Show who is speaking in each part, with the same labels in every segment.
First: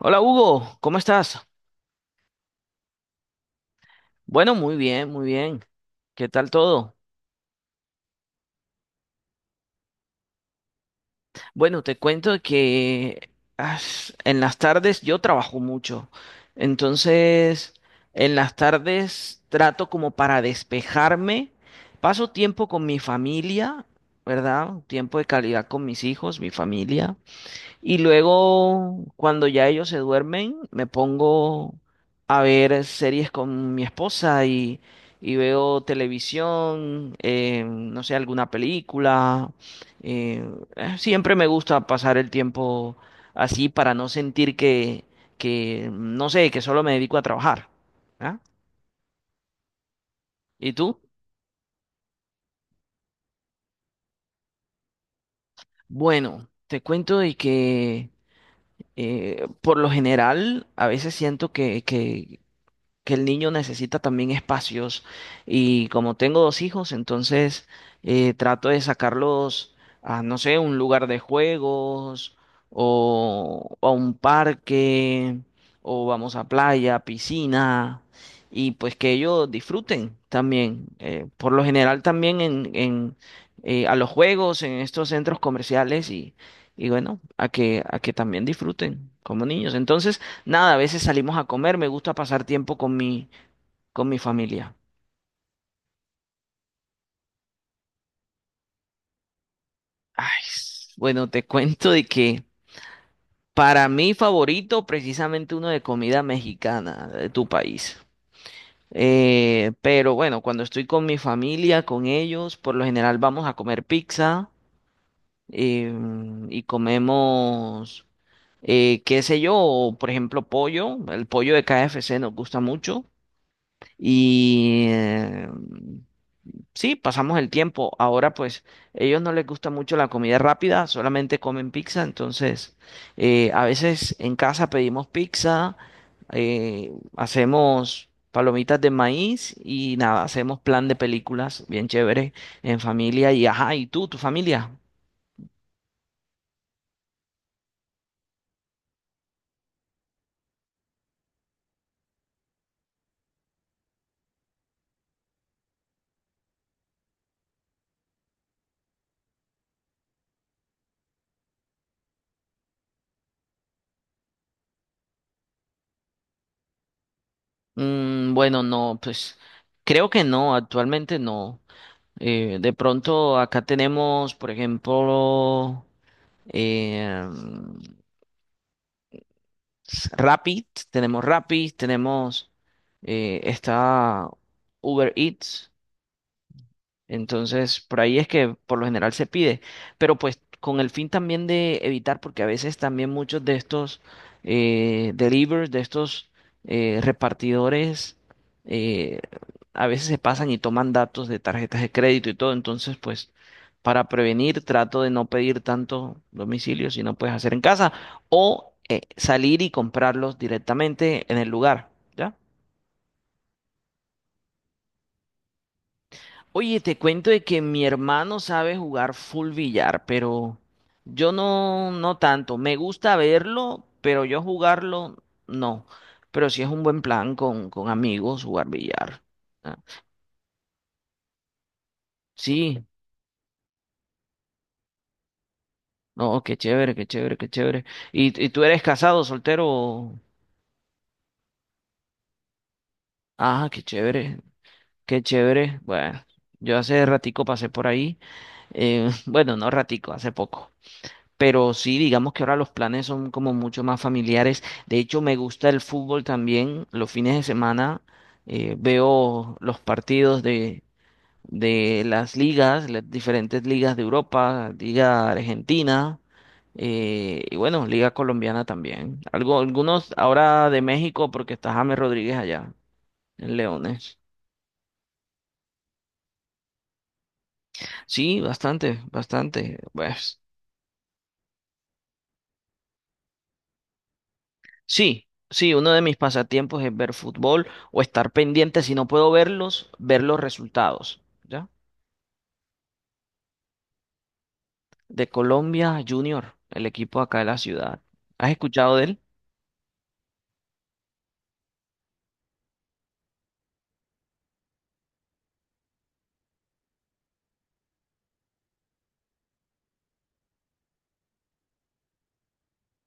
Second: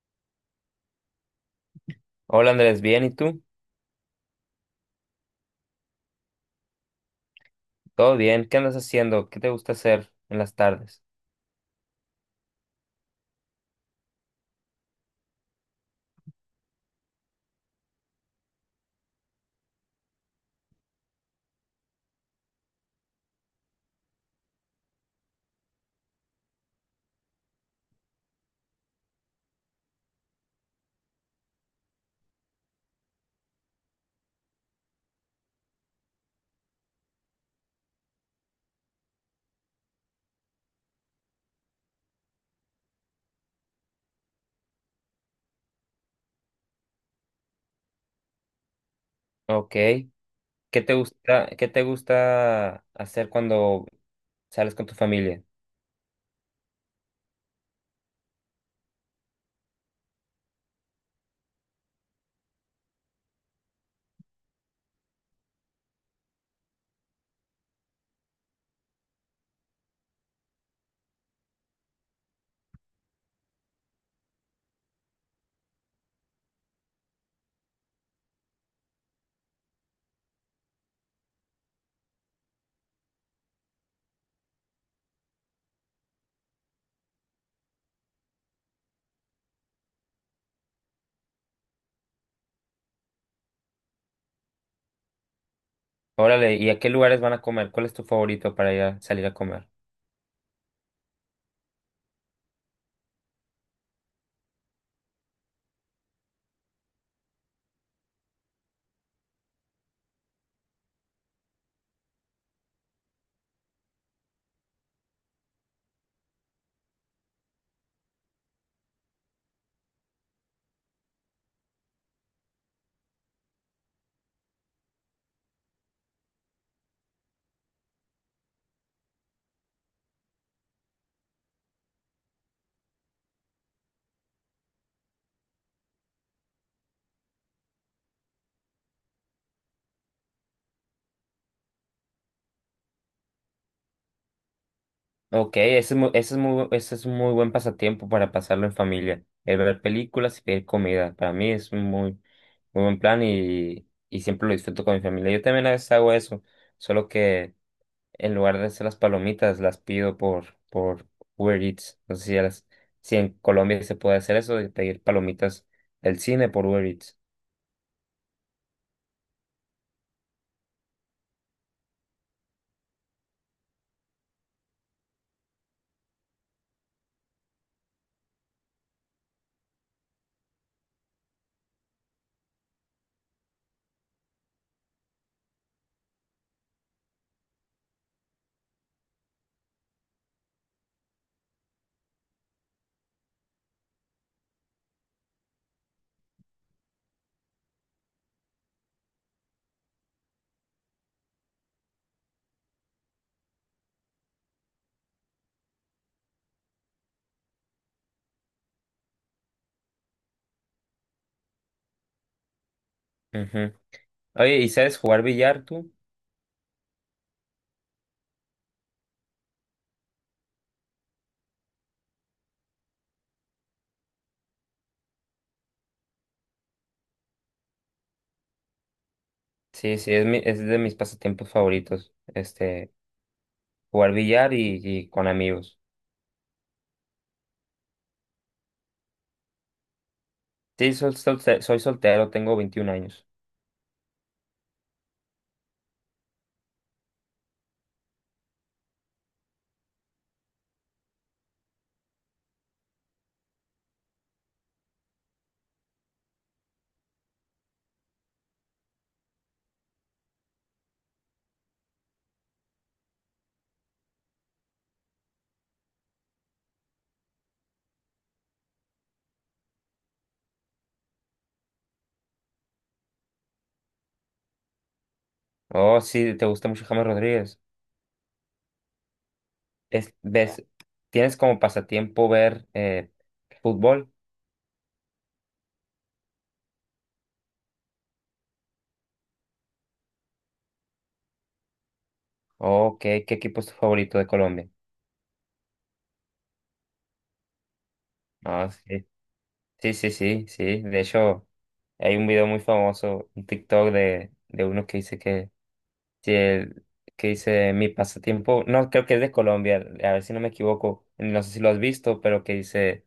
Speaker 1: Hola Hugo, ¿cómo estás?
Speaker 2: Hola Andrés, bien, ¿y tú?
Speaker 1: Bueno, muy bien, muy bien. ¿Qué tal todo?
Speaker 2: Todo bien, ¿qué andas haciendo? ¿Qué te gusta hacer en las tardes?
Speaker 1: Bueno, te cuento que en las tardes yo trabajo mucho. Entonces, en las tardes trato como para despejarme. Paso tiempo con mi familia, ¿verdad? Tiempo de calidad con mis hijos, mi familia. Y luego, cuando ya ellos se duermen, me pongo a ver series con mi esposa y veo televisión, no sé, alguna película. eh, Siempre me gusta pasar el tiempo así para no sentir que, no sé, que solo me dedico a trabajar. ¿Ah?
Speaker 2: Ok,
Speaker 1: ¿Y tú?
Speaker 2: ¿qué te gusta hacer cuando sales con tu familia?
Speaker 1: Bueno, te cuento de que por lo general a veces siento que el niño necesita también espacios, y como tengo dos hijos, entonces trato de sacarlos a, no sé, un lugar de juegos o a un parque, o vamos a playa, piscina, y pues que ellos disfruten también. Por lo general también a los juegos, en estos centros comerciales y bueno, a que también disfruten como niños. Entonces, nada, a veces salimos a comer, me gusta pasar tiempo con con mi familia.
Speaker 2: Órale, ¿y a qué lugares van a comer? ¿Cuál es tu favorito para ir a salir a comer?
Speaker 1: Ay, bueno, te cuento de que para mí favorito, precisamente uno de comida mexicana de tu país. Pero bueno, cuando estoy con mi familia, con ellos, por lo general vamos a comer pizza, eh, y comemos, qué sé yo, por ejemplo, pollo. El pollo de KFC nos gusta mucho. Y eh, Sí, pasamos el tiempo. Ahora pues ellos no les gusta mucho la comida rápida, solamente comen pizza, entonces a veces en casa pedimos pizza, hacemos palomitas de maíz y nada, hacemos plan de películas bien chévere en familia y ajá, ¿y tú, tu familia?
Speaker 2: Ok, ese es un muy buen pasatiempo para pasarlo en familia. El ver películas y pedir comida. Para mí es un muy, muy buen plan y siempre lo disfruto con mi familia. Yo también a veces hago eso, solo que en lugar de hacer las palomitas, las pido por Uber Eats. No sé si, a las- Si en Colombia se puede hacer eso de pedir palomitas del cine por Uber Eats.
Speaker 1: Mm, bueno, no, pues creo que no, actualmente no. De pronto acá tenemos, por ejemplo, eh, Rappi, tenemos está Uber Eats, entonces, por ahí es que por lo general se pide, pero pues con el fin también de evitar, porque a veces también muchos de estos delivers, de estos repartidores, eh, a veces se pasan y toman datos de tarjetas de crédito y todo. Entonces, pues para prevenir, trato de no pedir tanto domicilio si no puedes hacer en casa o salir y comprarlos directamente en el lugar, ¿ya?
Speaker 2: Ujú. Oye, ¿y sabes jugar billar tú?
Speaker 1: Oye, te cuento de que mi hermano sabe jugar full billar, pero yo no, no tanto. Me gusta verlo, pero yo jugarlo no. Pero sí es un buen plan con amigos jugar billar. Ah,
Speaker 2: Sí, sí, es de mis pasatiempos favoritos.
Speaker 1: sí,
Speaker 2: Este, jugar billar y con amigos.
Speaker 1: no, qué chévere, qué chévere, qué chévere. Y tú eres casado, soltero?
Speaker 2: Sí, soy soltero, tengo 21 años.
Speaker 1: Ah, qué chévere, qué chévere. Bueno, yo hace ratico pasé por ahí. Bueno, no ratico, hace poco. Pero sí, digamos que ahora los planes son como mucho más familiares. De hecho, me gusta el fútbol también. Los fines de semana veo los partidos de las ligas, las diferentes ligas de Europa, Liga Argentina, y bueno, Liga Colombiana también. Algo, algunos ahora de México porque está James Rodríguez allá en Leones.
Speaker 2: Oh, sí, te gusta mucho James Rodríguez.
Speaker 1: Sí, bastante, bastante.
Speaker 2: Es,
Speaker 1: Pues.
Speaker 2: ¿ves? ¿Tienes como pasatiempo ver fútbol?
Speaker 1: Sí, sí, uno de mis pasatiempos es ver fútbol o estar pendiente, si no puedo verlos, ver los resultados, ¿ya?
Speaker 2: Oh, ¿qué equipo es tu favorito de Colombia?
Speaker 1: De Colombia Junior, el equipo acá de la ciudad. ¿Has
Speaker 2: Ah,
Speaker 1: escuchado de
Speaker 2: sí.
Speaker 1: él?
Speaker 2: Sí, sí, sí, sí. De hecho, hay un video muy famoso, un TikTok de uno si el- que dice mi pasatiempo. No, creo que es de Colombia, a ver si no me equivoco, no sé si lo has visto, pero que dice,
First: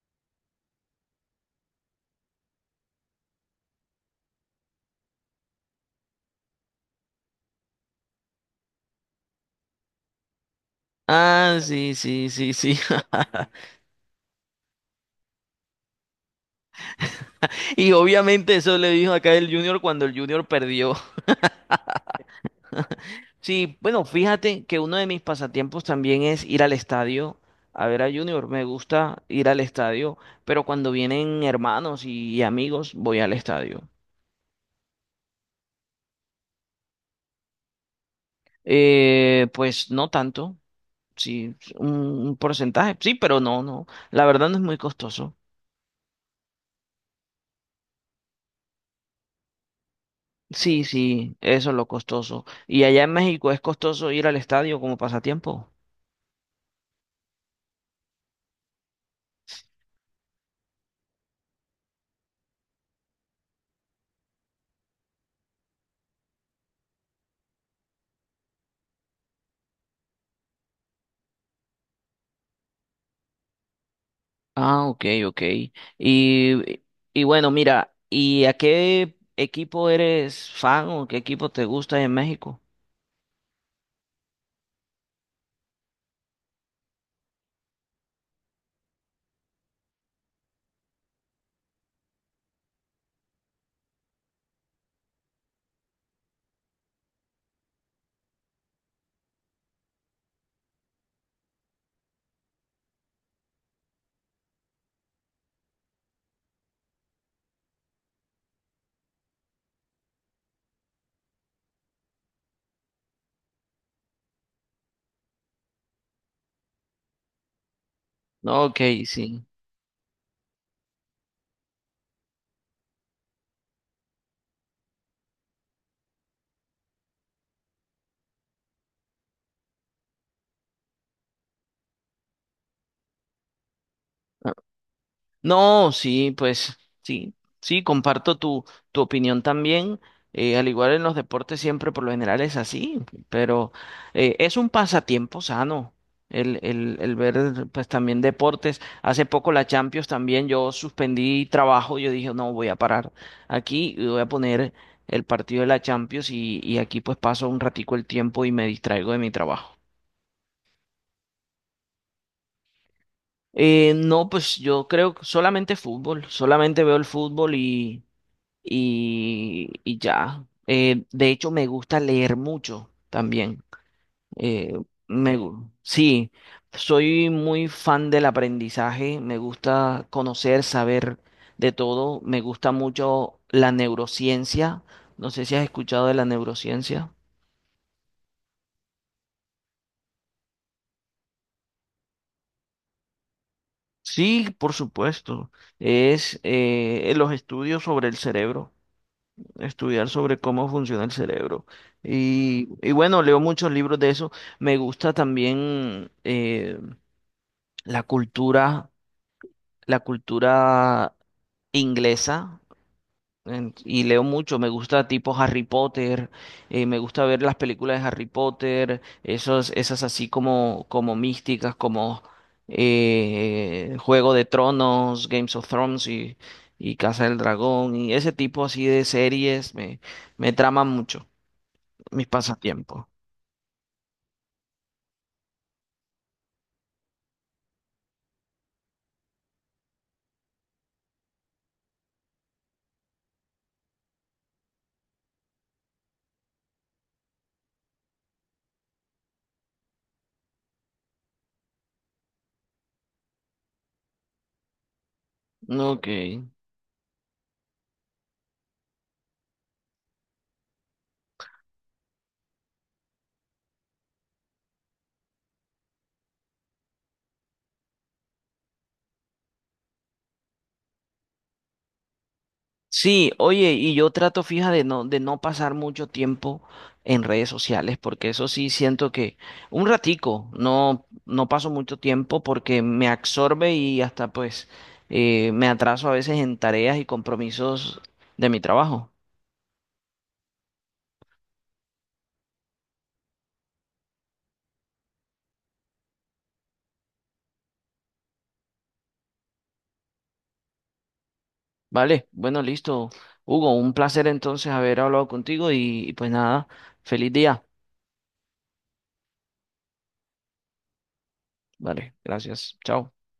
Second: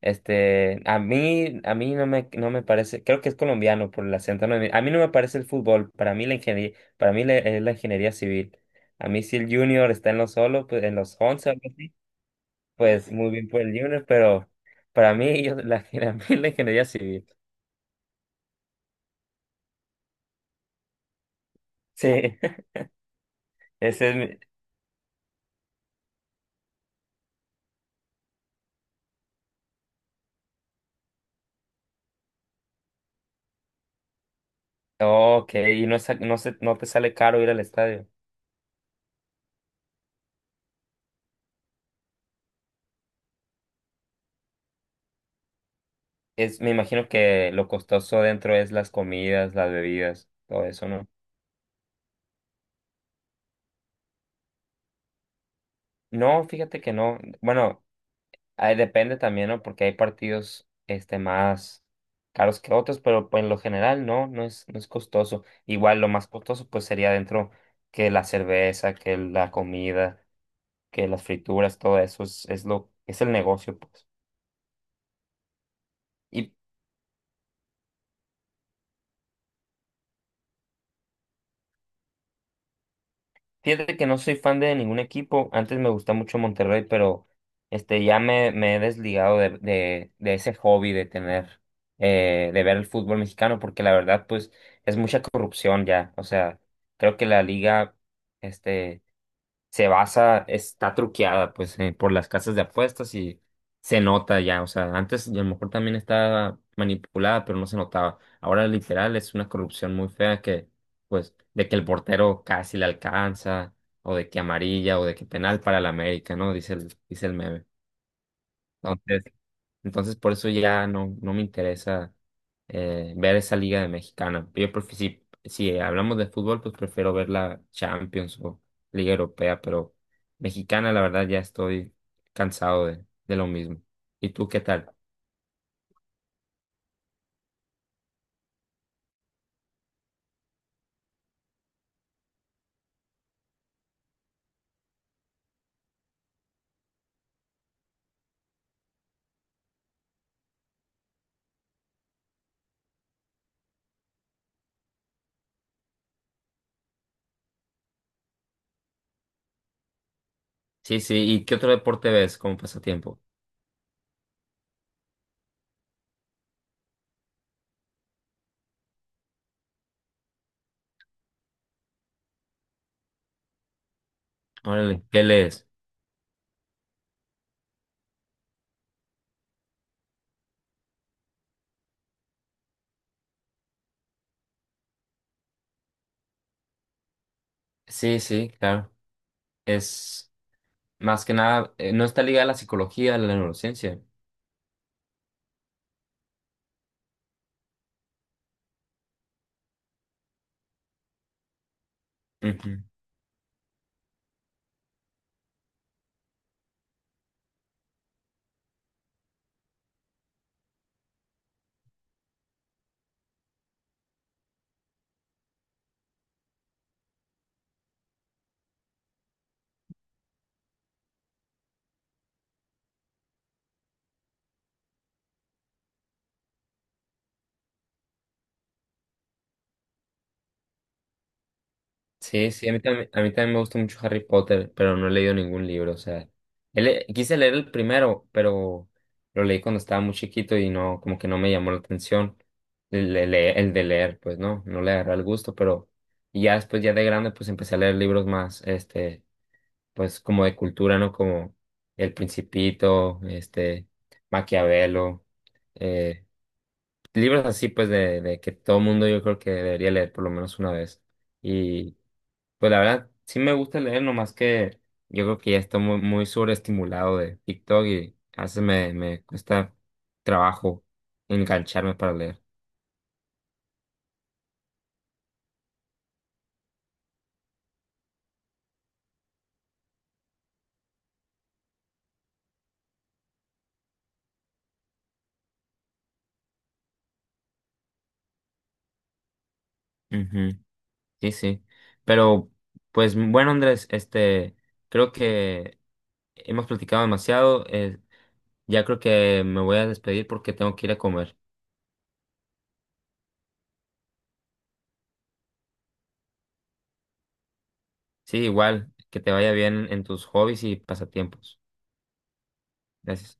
Speaker 2: este, a mí no me, no me parece. Creo que es colombiano por el acento. No, a mí no me parece el fútbol, para mí la ingeniería, es la ingeniería civil. A mí si el junior está en los solos, pues en los 11,
Speaker 1: Ah,
Speaker 2: algo así,
Speaker 1: sí, sí, sí, sí.
Speaker 2: pues muy bien por el junior, pero para mí, yo, la, a mí la ingeniería civil.
Speaker 1: Y obviamente eso le dijo acá el Junior cuando el Junior perdió.
Speaker 2: Sí,
Speaker 1: Sí, bueno,
Speaker 2: ese es mi...
Speaker 1: fíjate que uno de mis pasatiempos también es ir al estadio a ver a Junior. Me gusta ir al estadio, pero cuando vienen hermanos y amigos voy al estadio.
Speaker 2: Ok, y no, no te sale caro ir al estadio.
Speaker 1: Pues no tanto, sí, un porcentaje, sí, pero no, no, la verdad no es muy costoso.
Speaker 2: Es, me imagino que lo costoso dentro es las comidas, las bebidas, todo
Speaker 1: Sí,
Speaker 2: eso, ¿no?
Speaker 1: sí, eso es lo costoso. ¿Y allá en México es costoso ir al estadio como pasatiempo?
Speaker 2: No, fíjate que no. Bueno, ahí depende también, ¿no? Porque hay partidos este, más caros que otros, pero pues, en lo general no, no es costoso. Igual lo más costoso pues sería dentro que la cerveza, que la comida, que las frituras, todo eso es el negocio, pues.
Speaker 1: Ah, ok, ok. Y, y bueno, mira, ¿y a qué equipo eres fan o qué equipo te gusta en México?
Speaker 2: Fíjate que no soy fan de ningún equipo. Antes me gustaba mucho Monterrey, pero este ya me he desligado de ese hobby de tener, de ver el fútbol mexicano, porque la verdad, pues, es mucha corrupción ya. O sea, creo que la liga, este se basa, está truqueada pues por las casas de apuestas y se nota ya. O sea, antes y a lo mejor también estaba manipulada, pero no se notaba. Ahora literal es una corrupción muy fea que pues de que el portero casi le alcanza o de que amarilla o de que penal para la América, ¿no? Dice el meme.
Speaker 1: Ok,
Speaker 2: Entonces,
Speaker 1: sí.
Speaker 2: entonces por eso ya no me interesa ver esa liga de mexicana. Yo si hablamos de fútbol, pues prefiero ver la Champions o Liga Europea, pero mexicana, la verdad, ya estoy cansado de lo mismo. ¿Y tú qué tal?
Speaker 1: No, sí, pues sí, sí, comparto tu opinión también. Al igual en los deportes siempre por lo general es así, pero es un pasatiempo sano el ver pues también deportes. Hace poco la Champions también, yo suspendí trabajo, yo dije no, voy a parar aquí y voy a poner el partido de la Champions y aquí pues paso un ratico el tiempo y me distraigo de mi trabajo.
Speaker 2: Sí, sí, ¿y qué otro deporte ves como pasatiempo?
Speaker 1: No, pues yo creo que solamente fútbol, solamente veo el fútbol y ya. De hecho, me gusta leer mucho también. Eh,
Speaker 2: Órale, ¿qué lees?
Speaker 1: sí, soy muy fan del aprendizaje, me gusta conocer, saber de todo, me gusta mucho la neurociencia. No sé si has escuchado de la neurociencia.
Speaker 2: Sí, sí, claro. Es más que nada, no está ligada a la psicología, a la neurociencia.
Speaker 1: Sí, por supuesto. Es los estudios sobre el cerebro. Estudiar sobre cómo funciona el cerebro.
Speaker 2: Ujú.
Speaker 1: Y bueno, leo muchos libros de eso. Me gusta también la cultura, la cultura inglesa. Y leo mucho, me gusta tipo Harry Potter, me gusta ver las películas de Harry Potter, esas así como, como místicas, como Juego de Tronos, Games of Thrones y Casa del Dragón, y ese tipo así de series me traman mucho. Mis
Speaker 2: Sí, sí,
Speaker 1: pasatiempos.
Speaker 2: a mí también me gusta mucho Harry Potter, pero no he leído ningún libro. O sea, quise leer el primero, pero lo leí cuando estaba muy chiquito y no, como que no me llamó la atención el de leer. Pues no, no le agarré el gusto, pero y ya después, ya de grande, pues empecé a leer libros más, este, pues como de cultura, ¿no? Como El Principito, este, Maquiavelo,
Speaker 1: ¿No? Ok.
Speaker 2: eh, libros así, pues, de que todo mundo yo creo que debería leer por lo menos una vez. Y pues la verdad, sí me gusta leer, nomás que yo creo que ya estoy muy, muy sobreestimulado de TikTok y a veces me cuesta trabajo engancharme para leer.
Speaker 1: Sí, oye, y yo trato, fija, de no pasar mucho tiempo en redes sociales, porque eso sí siento que un ratico, no, no paso mucho tiempo porque me absorbe y hasta pues me atraso a veces en tareas y compromisos de mi trabajo.
Speaker 2: Ujú. Sí, sí. Pero, pues bueno, Andrés, este, creo que hemos platicado demasiado. Ya creo que me voy a despedir porque tengo que ir a comer.
Speaker 1: Vale, bueno, listo. Hugo, un placer entonces haber hablado contigo y pues nada, feliz día.
Speaker 2: Sí, igual, que te vaya bien en tus hobbies y pasatiempos.
Speaker 1: Vale, gracias. Chao.
Speaker 2: Gracias.